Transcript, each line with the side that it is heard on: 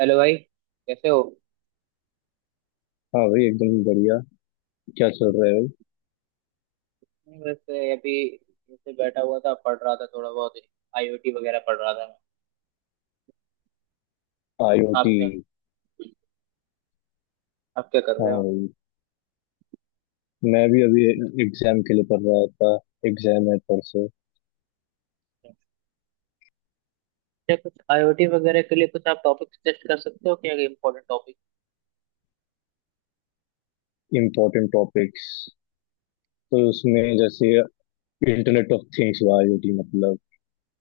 right: Hello भाई। कैसे हो?
left: हाँ भाई, एकदम बढ़िया। क्या चल रहा है।
right: नहीं, वैसे अभी जैसे बैठा हुआ था, पढ़ रहा था थोड़ा बहुत। आईओटी वगैरह पढ़ रहा था मैं।
left: भाई
right: आप
left: आईओटी।
right: क्या, आप क्या कर
left: हाँ
right: रहे हो?
left: भाई, मैं भी अभी एग्जाम के लिए पढ़ रहा था। एग्जाम है परसों।
right: क्या कुछ आईओटी वगैरह के लिए कुछ आप टॉपिक सजेस्ट कर सकते हो क्या, इम्पोर्टेंट टॉपिक?
left: इम्पोर्टेंट टॉपिक्स, तो उसमें जैसे इंटरनेट ऑफ थिंग्स हुआ आईओटी मतलब।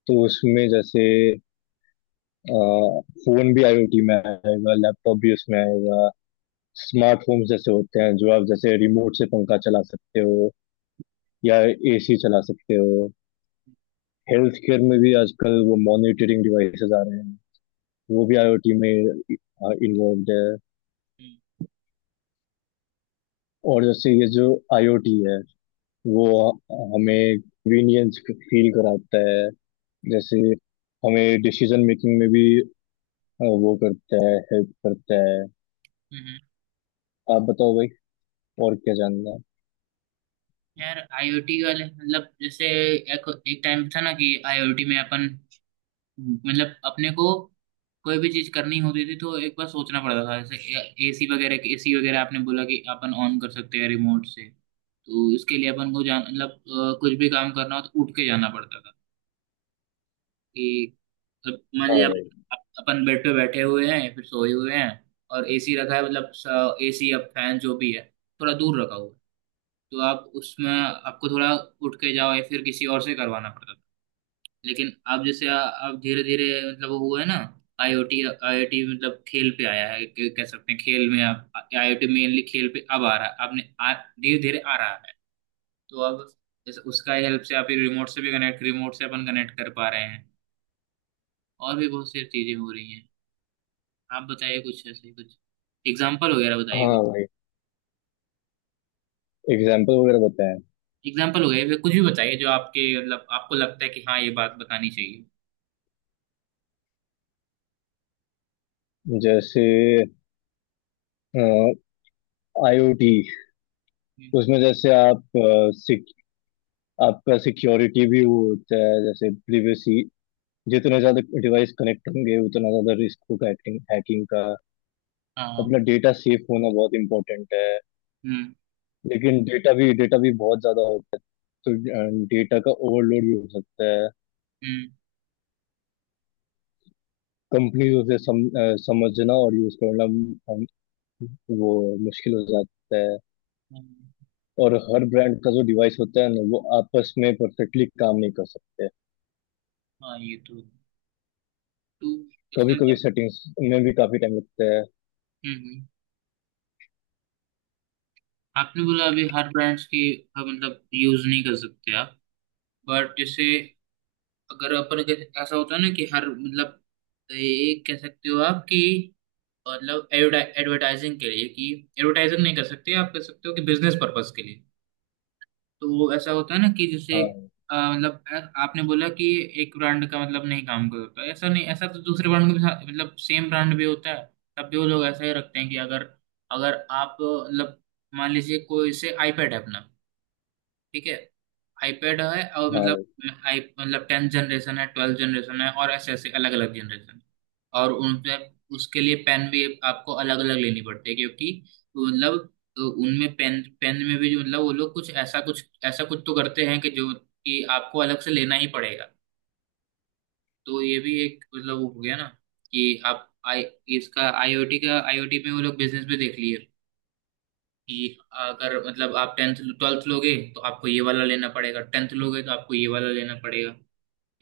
left: तो उसमें जैसे फोन भी आईओटी में आएगा, लैपटॉप भी उसमें आएगा। स्मार्ट होम्स जैसे होते हैं जो आप जैसे रिमोट से पंखा चला सकते हो या एसी चला सकते हो। हेल्थ केयर में भी आजकल वो मॉनिटरिंग डिवाइसेस आ रहे हैं, वो भी आईओटी में इन्वॉल्व है।
right: हम्म।
left: और जैसे ये जो आईओटी है वो हमें कन्वीनियंस फील कराता है। जैसे हमें डिसीजन मेकिंग में भी वो करता है, हेल्प करता है।
right: हम्म।
left: आप बताओ भाई, और क्या जानना है।
right: यार आईओटी वाले मतलब जैसे एक एक टाइम था ना कि आईओटी में अपन, मतलब अपने को कोई भी चीज करनी होती थी तो एक बार सोचना पड़ता था। जैसे एसी वगैरह, एसी वगैरह आपने बोला कि अपन ऑन कर सकते हैं रिमोट से, तो इसके लिए अपन को जान मतलब कुछ भी काम करना हो तो उठ के जाना पड़ता था कि मतलब मान
left: हाँ
right: लिया
left: भाई।
right: अपन बेड पे बैठे हुए हैं, फिर सोए हुए हैं और एसी रखा है, मतलब एसी या फैन जो भी है थोड़ा दूर रखा हुआ है, तो आप उसमें आपको थोड़ा उठ के जाओ या फिर किसी और से करवाना पड़ता था। लेकिन अब जैसे अब धीरे धीरे मतलब वो हुआ है ना, आईओटी। आईओटी मतलब खेल पे आया है, कह सकते हैं खेल में अब आईओटी मेनली खेल पे अब आ रहा है। आपने आ धीरे धीरे आ रहा है, तो अब जैसे उसका हेल्प से आप रिमोट से भी कनेक्ट, रिमोट से अपन कनेक्ट कर पा रहे हैं और भी बहुत सी चीजें हो रही हैं। आप बताइए कुछ ऐसे, कुछ एग्जाम्पल वगैरह बताइए कुछ।
left: हाँ भाई, एग्जाम्पल वगैरह बताएं।
right: एग्जाम्पल वगैरह फिर कुछ भी बताइए जो आपके मतलब आपको लगता है कि हाँ, ये बात बतानी चाहिए।
left: जैसे आईओटी,
right: हम्म।
left: उसमें जैसे आप आपका सिक्योरिटी भी वो होता है, जैसे प्रिवेसी। जितने ज्यादा डिवाइस कनेक्ट होंगे उतना ज्यादा रिस्क होगा हैकिंग हैकिंग का।
right: हाँ।
left: अपना डेटा सेफ होना बहुत इंपॉर्टेंट है।
right: हम्म।
left: लेकिन डेटा भी बहुत ज्यादा होता है। तो डेटा का ओवरलोड भी हो सकता है।
right: हम्म।
left: कंपनी उसे समझना और यूज करना, अम, वो मुश्किल हो जाता है।
right: हम्म।
left: और हर ब्रांड का जो डिवाइस होता है ना वो आपस में परफेक्टली काम नहीं कर सकते।
right: हाँ, ये तो टू
left: कभी कभी
right: परसेंट।
left: सेटिंग्स में भी काफी टाइम लगता है।
right: हम्म। आपने बोला अभी हर ब्रांड्स की मतलब यूज नहीं कर सकते आप, बट जैसे अगर ऐसा होता है ना कि हर मतलब एक कह सकते हो आप कि मतलब एडवर्टाइजिंग के लिए कि, एडवर्टाइजिंग नहीं कर सकते आप, कह सकते हो कि बिजनेस पर्पस के लिए। तो वो ऐसा होता है ना कि जैसे
left: हाँ।
right: मतलब आपने बोला कि एक ब्रांड का मतलब नहीं काम करता, ऐसा नहीं, ऐसा तो दूसरे ब्रांड का भी मतलब सेम ब्रांड भी होता है तब भी वो लोग ऐसा ही रखते हैं कि अगर, अगर आप मतलब मान लीजिए कोई से आईपैड है अपना, ठीक है, आईपैड है और
left: हाँ
right: मतलब
left: भाई।
right: आई मतलब टेंथ जनरेशन है, ट्वेल्थ जनरेशन है, और ऐसे ऐसे अलग अलग जनरेशन, और उन पे, उसके लिए पेन भी आपको अलग अलग लेनी पड़ती है क्योंकि मतलब उनमें पेन पेन में भी जो मतलब वो लोग कुछ ऐसा, कुछ ऐसा कुछ तो करते हैं कि जो कि आपको अलग से लेना ही पड़ेगा। तो ये भी एक मतलब वो हो गया ना कि आप आई, इसका आईओटी का, आईओटी में वो लोग बिजनेस भी देख लिए कि अगर मतलब आप टेंथ ट्वेल्थ लोगे तो आपको ये वाला लेना पड़ेगा, टेंथ लोगे तो आपको ये वाला लेना पड़ेगा।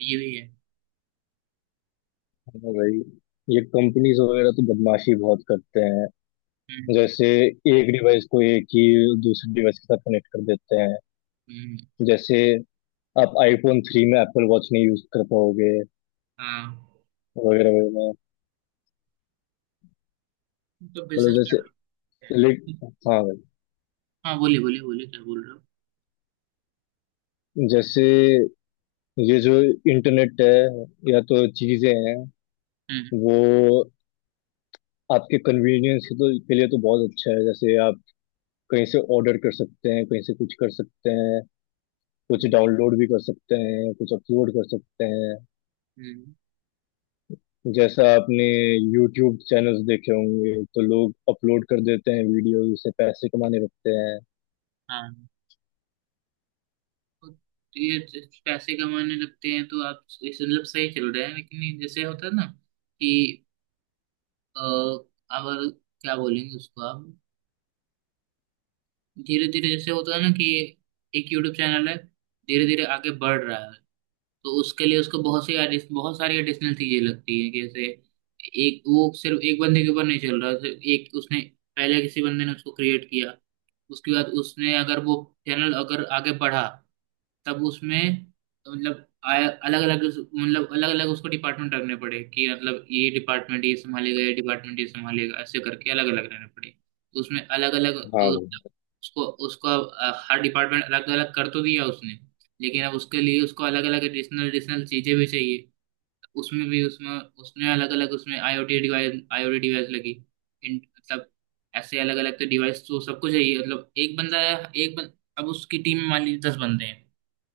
right: ये भी है।
left: हाँ भाई, ये कंपनीज वगैरह तो बदमाशी बहुत करते हैं।
right: हम्म।
left: जैसे एक डिवाइस को एक ही दूसरे डिवाइस के साथ कनेक्ट कर देते हैं।
right: हम्म।
left: जैसे आप आईफोन थ्री में एप्पल वॉच नहीं यूज कर पाओगे,
right: हाँ,
left: वगैरह वगैरह।
right: तो
left: मतलब
right: बिजनेस
left: जैसे
right: कर सकते
left: लेक
right: हैं।
left: हाँ भाई।
right: हाँ, बोलिए बोलिए बोलिए, क्या बोल रहे हो?
left: जैसे ये जो इंटरनेट है या तो चीजें हैं,
right: हम्म।
left: वो आपके के लिए तो बहुत अच्छा है। जैसे आप कहीं से ऑर्डर कर सकते हैं, कहीं से कुछ कर सकते हैं, कुछ
right: हम्म।
left: डाउनलोड भी कर सकते हैं, कुछ अपलोड कर सकते हैं।
right: हम्म।
left: जैसा आपने यूट्यूब चैनल्स देखे होंगे तो लोग अपलोड कर देते हैं, वीडियो से पैसे कमाने लगते हैं।
right: हाँ, तो ये पैसे कमाने लगते हैं तो आप इस मतलब सही चल रहे हैं, लेकिन ये जैसे होता है ना कि अ, अगर, क्या बोलेंगे उसको आप, धीरे धीरे जैसे होता है ना कि एक यूट्यूब चैनल है, धीरे धीरे आगे बढ़ रहा है, तो उसके लिए उसको बहुत सी बहुत सारी एडिशनल चीजें लगती है। जैसे एक वो सिर्फ एक बंदे के ऊपर नहीं चल रहा, सिर्फ एक उसने, पहले किसी बंदे ने उसको क्रिएट किया, उसके बाद उसने अगर वो चैनल अगर आगे बढ़ा, तब उसमें मतलब मतलब अलग अलग उसको डिपार्टमेंट रखने पड़े कि मतलब ये डिपार्टमेंट ये संभालेगा, ये डिपार्टमेंट ये संभालेगा, ऐसे करके अलग अलग रहने पड़े। उसमें अलग अलग
left: हाँ
right: तो
left: भाई।
right: उसको, हर डिपार्टमेंट अलग अलग कर तो दिया उसने, लेकिन अब उसके लिए उसको अलग अलग एडिशनल एडिशनल चीजें भी चाहिए। उसमें भी उसमें, उसमें अलग अलग उसमें आईओटी डिवाइस लगी इन मतलब ऐसे अलग अलग तो डिवाइस तो सबको चाहिए, मतलब एक बंदा है एक अब उसकी टीम में मान लीजिए दस बंदे हैं,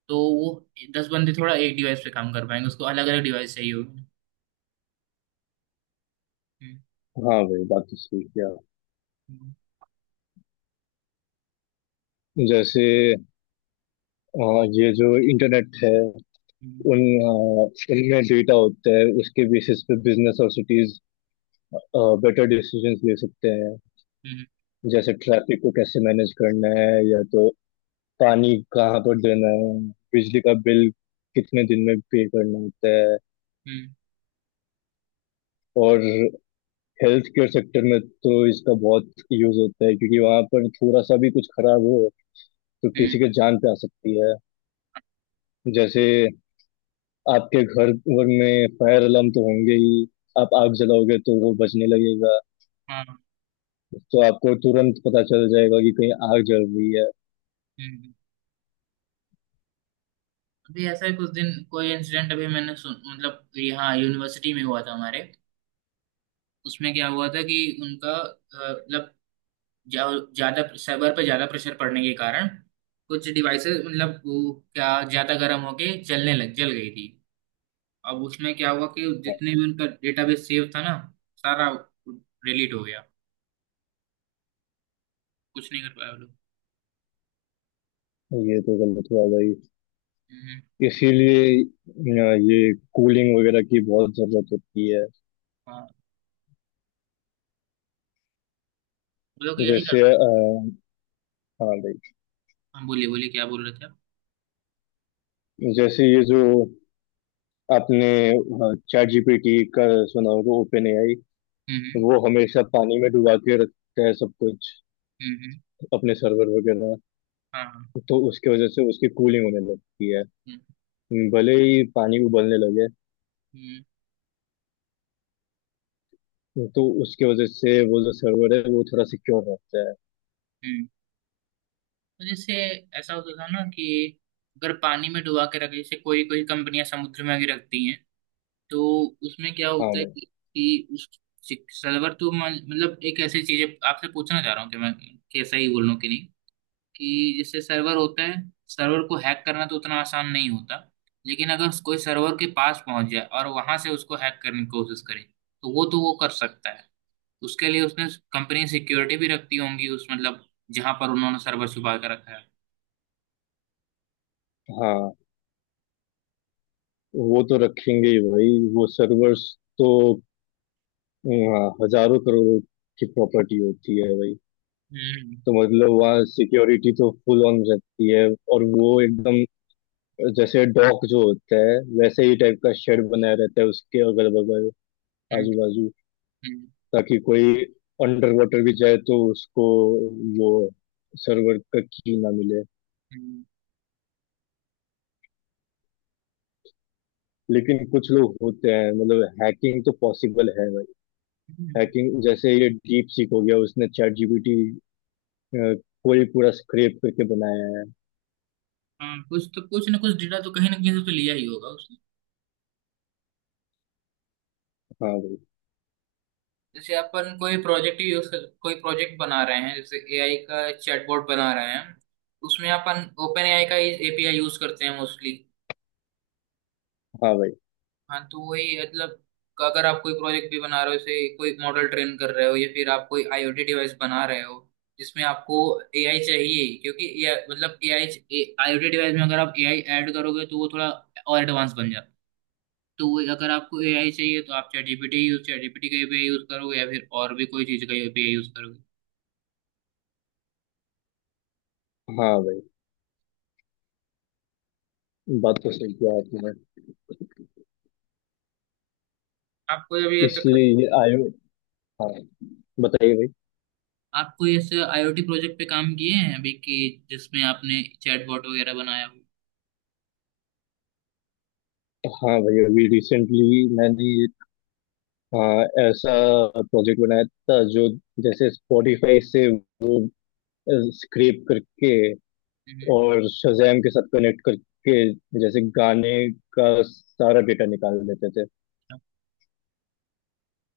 right: तो वो दस बंदे थोड़ा एक डिवाइस पे काम कर पाएंगे, उसको अलग अलग डिवाइस चाहिए होगी। हम्म।
left: हाँ भाई, बात तो सही किया।
right: हम्म।
left: जैसे अ, ये जो इंटरनेट है,
right: हम्म।
left: उन अ, उनमें डेटा होता है, उसके बेसिस पे बिजनेस और सिटीज बेटर डिसीजंस ले सकते हैं।
right: हम्म।
left: जैसे ट्रैफिक को कैसे मैनेज करना है, या तो पानी कहाँ पर देना है, बिजली का बिल कितने दिन में पे करना होता है।
right: हम्म।
left: और हेल्थ केयर सेक्टर में तो इसका बहुत यूज होता है, क्योंकि वहां पर थोड़ा सा भी कुछ खराब हो तो
right: हम्म।
left: किसी के जान पे आ सकती है। जैसे आपके घर घर में फायर अलार्म तो होंगे ही। आप आग जलाओगे तो वो बचने लगेगा।
right: हाँ। हम्म।
left: तो आपको तुरंत पता चल जाएगा कि कहीं आग जल रही है।
right: हम्म। अभी ऐसा ही कुछ दिन कोई इंसिडेंट अभी मैंने सुन, मतलब यहाँ यूनिवर्सिटी में हुआ था हमारे। उसमें क्या हुआ था कि उनका मतलब ज्यादा सर्वर पर ज्यादा प्रेशर पड़ने के कारण कुछ डिवाइसेस मतलब वो क्या ज्यादा गर्म होके जलने लग जल गई थी। अब उसमें क्या हुआ कि जितने भी उनका डेटाबेस सेव था ना, सारा डिलीट हो गया। कुछ नहीं कर पाया वो लोग।
left: ये तो गलत हुआ भाई।
right: हम्म।
left: इसीलिए ये कूलिंग वगैरह की बहुत जरूरत होती है।
right: हाँ, वो लोग यही
left: जैसे
right: कर,
left: हाँ भाई।
right: हाँ बोलिए बोलिए क्या बोल रहे थे आप?
left: जैसे ये जो आपने चैट जीपीटी का सुना होगा, ओपन एआई,
right: हम्म।
left: वो हमेशा पानी में डुबा के रखता है सब कुछ,
right: हम्म। हम्म। हम्म।
left: अपने सर्वर वगैरह।
right: हाँ। हाँ।
left: तो उसके वजह से उसकी कूलिंग होने लगती है,
right: हम्म।
left: भले ही पानी उबलने लगे।
right: हम्म।
left: तो उसके वजह से वो जो सर्वर है वो थोड़ा सिक्योर रहता है।
right: हम्म। तो जैसे ऐसा होता था ना कि अगर पानी में डुबा के रखे, जैसे कोई कोई कंपनियां समुद्र में आके रखती हैं, तो उसमें क्या
left: हाँ
right: होता है
left: मैं
right: कि उस सर्वर तो मतलब एक ऐसी चीज है आपसे पूछना चाह रहा हूँ कि मैं कैसा ही बोल लूँ कि नहीं, कि जैसे सर्वर होता है, सर्वर को हैक करना तो उतना आसान नहीं होता, लेकिन अगर कोई सर्वर के पास पहुंच जाए और वहां से उसको हैक करने की कोशिश करे तो वो, तो वो कर सकता है। उसके लिए उसने कंपनी सिक्योरिटी भी रखती होंगी उस मतलब जहां पर उन्होंने सर्वर छुपा के रखा है।
left: हाँ, वो तो रखेंगे ही भाई वो सर्वर्स। तो हाँ, हजारों करोड़ों की प्रॉपर्टी होती है भाई।
right: हम्म।
left: तो मतलब वहाँ सिक्योरिटी तो फुल ऑन रहती है। और वो एकदम जैसे डॉक जो होता है वैसे ही टाइप का शेड बनाया रहता है उसके अगल बगल,
right: हम्म।
left: आजू बाजू।
right: हम्म।
left: ताकि कोई अंडर वाटर भी जाए तो उसको वो सर्वर का की ना मिले।
right: हम्म।
left: लेकिन कुछ लोग होते हैं, मतलब हैकिंग तो पॉसिबल है भाई।
right: हम्म।
left: हैकिंग जैसे ये डीप सीक हो गया, उसने चैट जीपीटी को ही पूरा स्क्रैप करके बनाया है।
right: हाँ, कुछ तो कुछ ना कुछ डेटा तो कहीं ना कहीं से तो लिया ही होगा उसने।
left: हाँ भाई।
right: जैसे अपन कोई प्रोजेक्ट यूज, कोई प्रोजेक्ट बना रहे हैं जैसे एआई का चैटबॉट बना रहे हैं, उसमें अपन ओपन एआई का एपीआई यूज करते हैं मोस्टली।
left: हाँ भाई।
right: हाँ, तो वही मतलब, अगर आप कोई प्रोजेक्ट भी बना रहे हो जैसे कोई मॉडल ट्रेन कर रहे हो या फिर आप कोई आईओटी डिवाइस बना रहे हो जिसमें आपको एआई चाहिए, क्योंकि AI मतलब एआई आईओटी डिवाइस में अगर आप एआई ऐड करोगे तो वो थोड़ा और एडवांस बन जाता है। तो वही, अगर आपको एआई चाहिए तो आप चैट जीपीटी का एपीआई यूज करोगे या फिर और भी कोई चीज का एपीआई यूज करोगे।
left: हाँ भाई, बात तो सही किया आपने।
right: आपको अभी ये तो,
left: इसलिए ये आयो हाँ, बताइए भाई।
right: आप कोई ऐसे आईओटी प्रोजेक्ट पे काम किए हैं अभी कि जिसमें आपने चैटबॉट वगैरह बनाया हो?
left: हाँ भैया, अभी रिसेंटली मैंने आ, ऐसा प्रोजेक्ट बनाया था जो जैसे स्पॉटिफाई से वो स्क्रैप करके
right: हम्म।
left: और शज़ैम के साथ कनेक्ट करके जैसे गाने का सारा डेटा निकाल लेते थे।
right: अच्छा।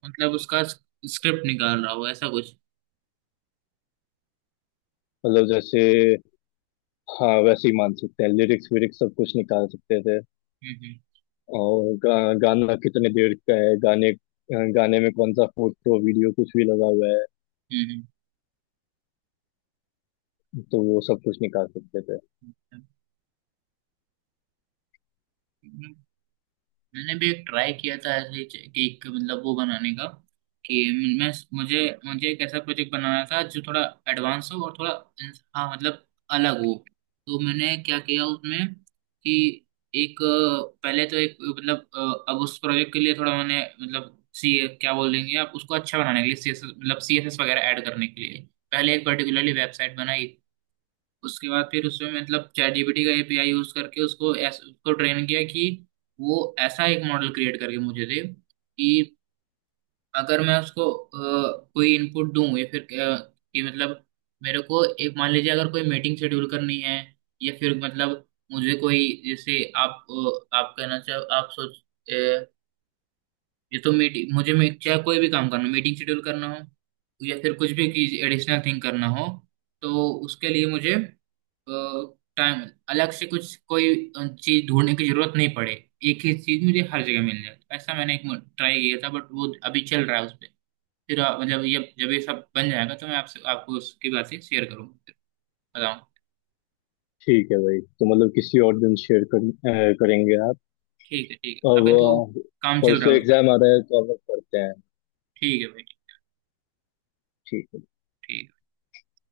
right: मतलब उसका स्क्रिप्ट निकाल रहा हो ऐसा कुछ।
left: मतलब जैसे, हाँ, वैसे ही मान सकते हैं, लिरिक्स विरिक्स सब कुछ निकाल सकते थे।
right: हम्म।
left: और गाना कितने देर का है, गाने गाने में कौन सा फोटो वीडियो कुछ भी लगा हुआ है,
right: हम्म। हम्म।
left: तो वो सब कुछ निकाल सकते थे।
right: हम्म। हम्म। हम्म। मैंने भी एक ट्राई किया था ऐसे ही केक के मतलब वो बनाने का। कि मैं, मुझे मुझे एक ऐसा प्रोजेक्ट बनाना था जो थोड़ा एडवांस हो और थोड़ा, हाँ मतलब अलग हो। तो मैंने क्या किया उसमें कि एक पहले तो एक मतलब अब उस प्रोजेक्ट के लिए थोड़ा मैंने मतलब सी, क्या बोल देंगे आप उसको, अच्छा बनाने के लिए सी एस मतलब सी एस एस वगैरह ऐड करने के लिए पहले एक पर्टिकुलरली वेबसाइट बनाई। उसके बाद फिर उसमें मतलब चैट जीपीटी का एपीआई यूज करके उसको उसको ट्रेन किया कि वो ऐसा एक मॉडल क्रिएट करके मुझे दे कि अगर मैं उसको कोई इनपुट दूं या फिर कि मतलब मेरे को एक मान लीजिए अगर कोई मीटिंग शेड्यूल करनी है या फिर मतलब मुझे कोई, जैसे आप आप कहना चाहो आप सोच अ, ये तो मीटिंग मुझे चाहे कोई भी काम करना, मीटिंग शेड्यूल करना हो या फिर कुछ भी एडिशनल थिंग करना हो, तो उसके लिए मुझे टाइम, अलग से कुछ कोई चीज ढूंढने की जरूरत नहीं पड़े, एक ही चीज मुझे हर जगह मिल जाए, ऐसा मैंने एक ट्राई किया था। बट वो अभी चल रहा है उस पे। फिर जब ये सब बन जाएगा तो मैं आपसे आपको उसकी बातें शेयर करूंगा, फिर बताऊंगा।
left: ठीक है भाई, तो मतलब किसी और दिन करेंगे आप।
right: ठीक है। ठीक है,
left: अब
right: अभी तो काम चल रहा
left: परसों
right: है उस पर।
left: एग्जाम आ रहा है तो अब करते हैं।
right: ठीक है भाई।
left: ठीक है।
right: ठीक है।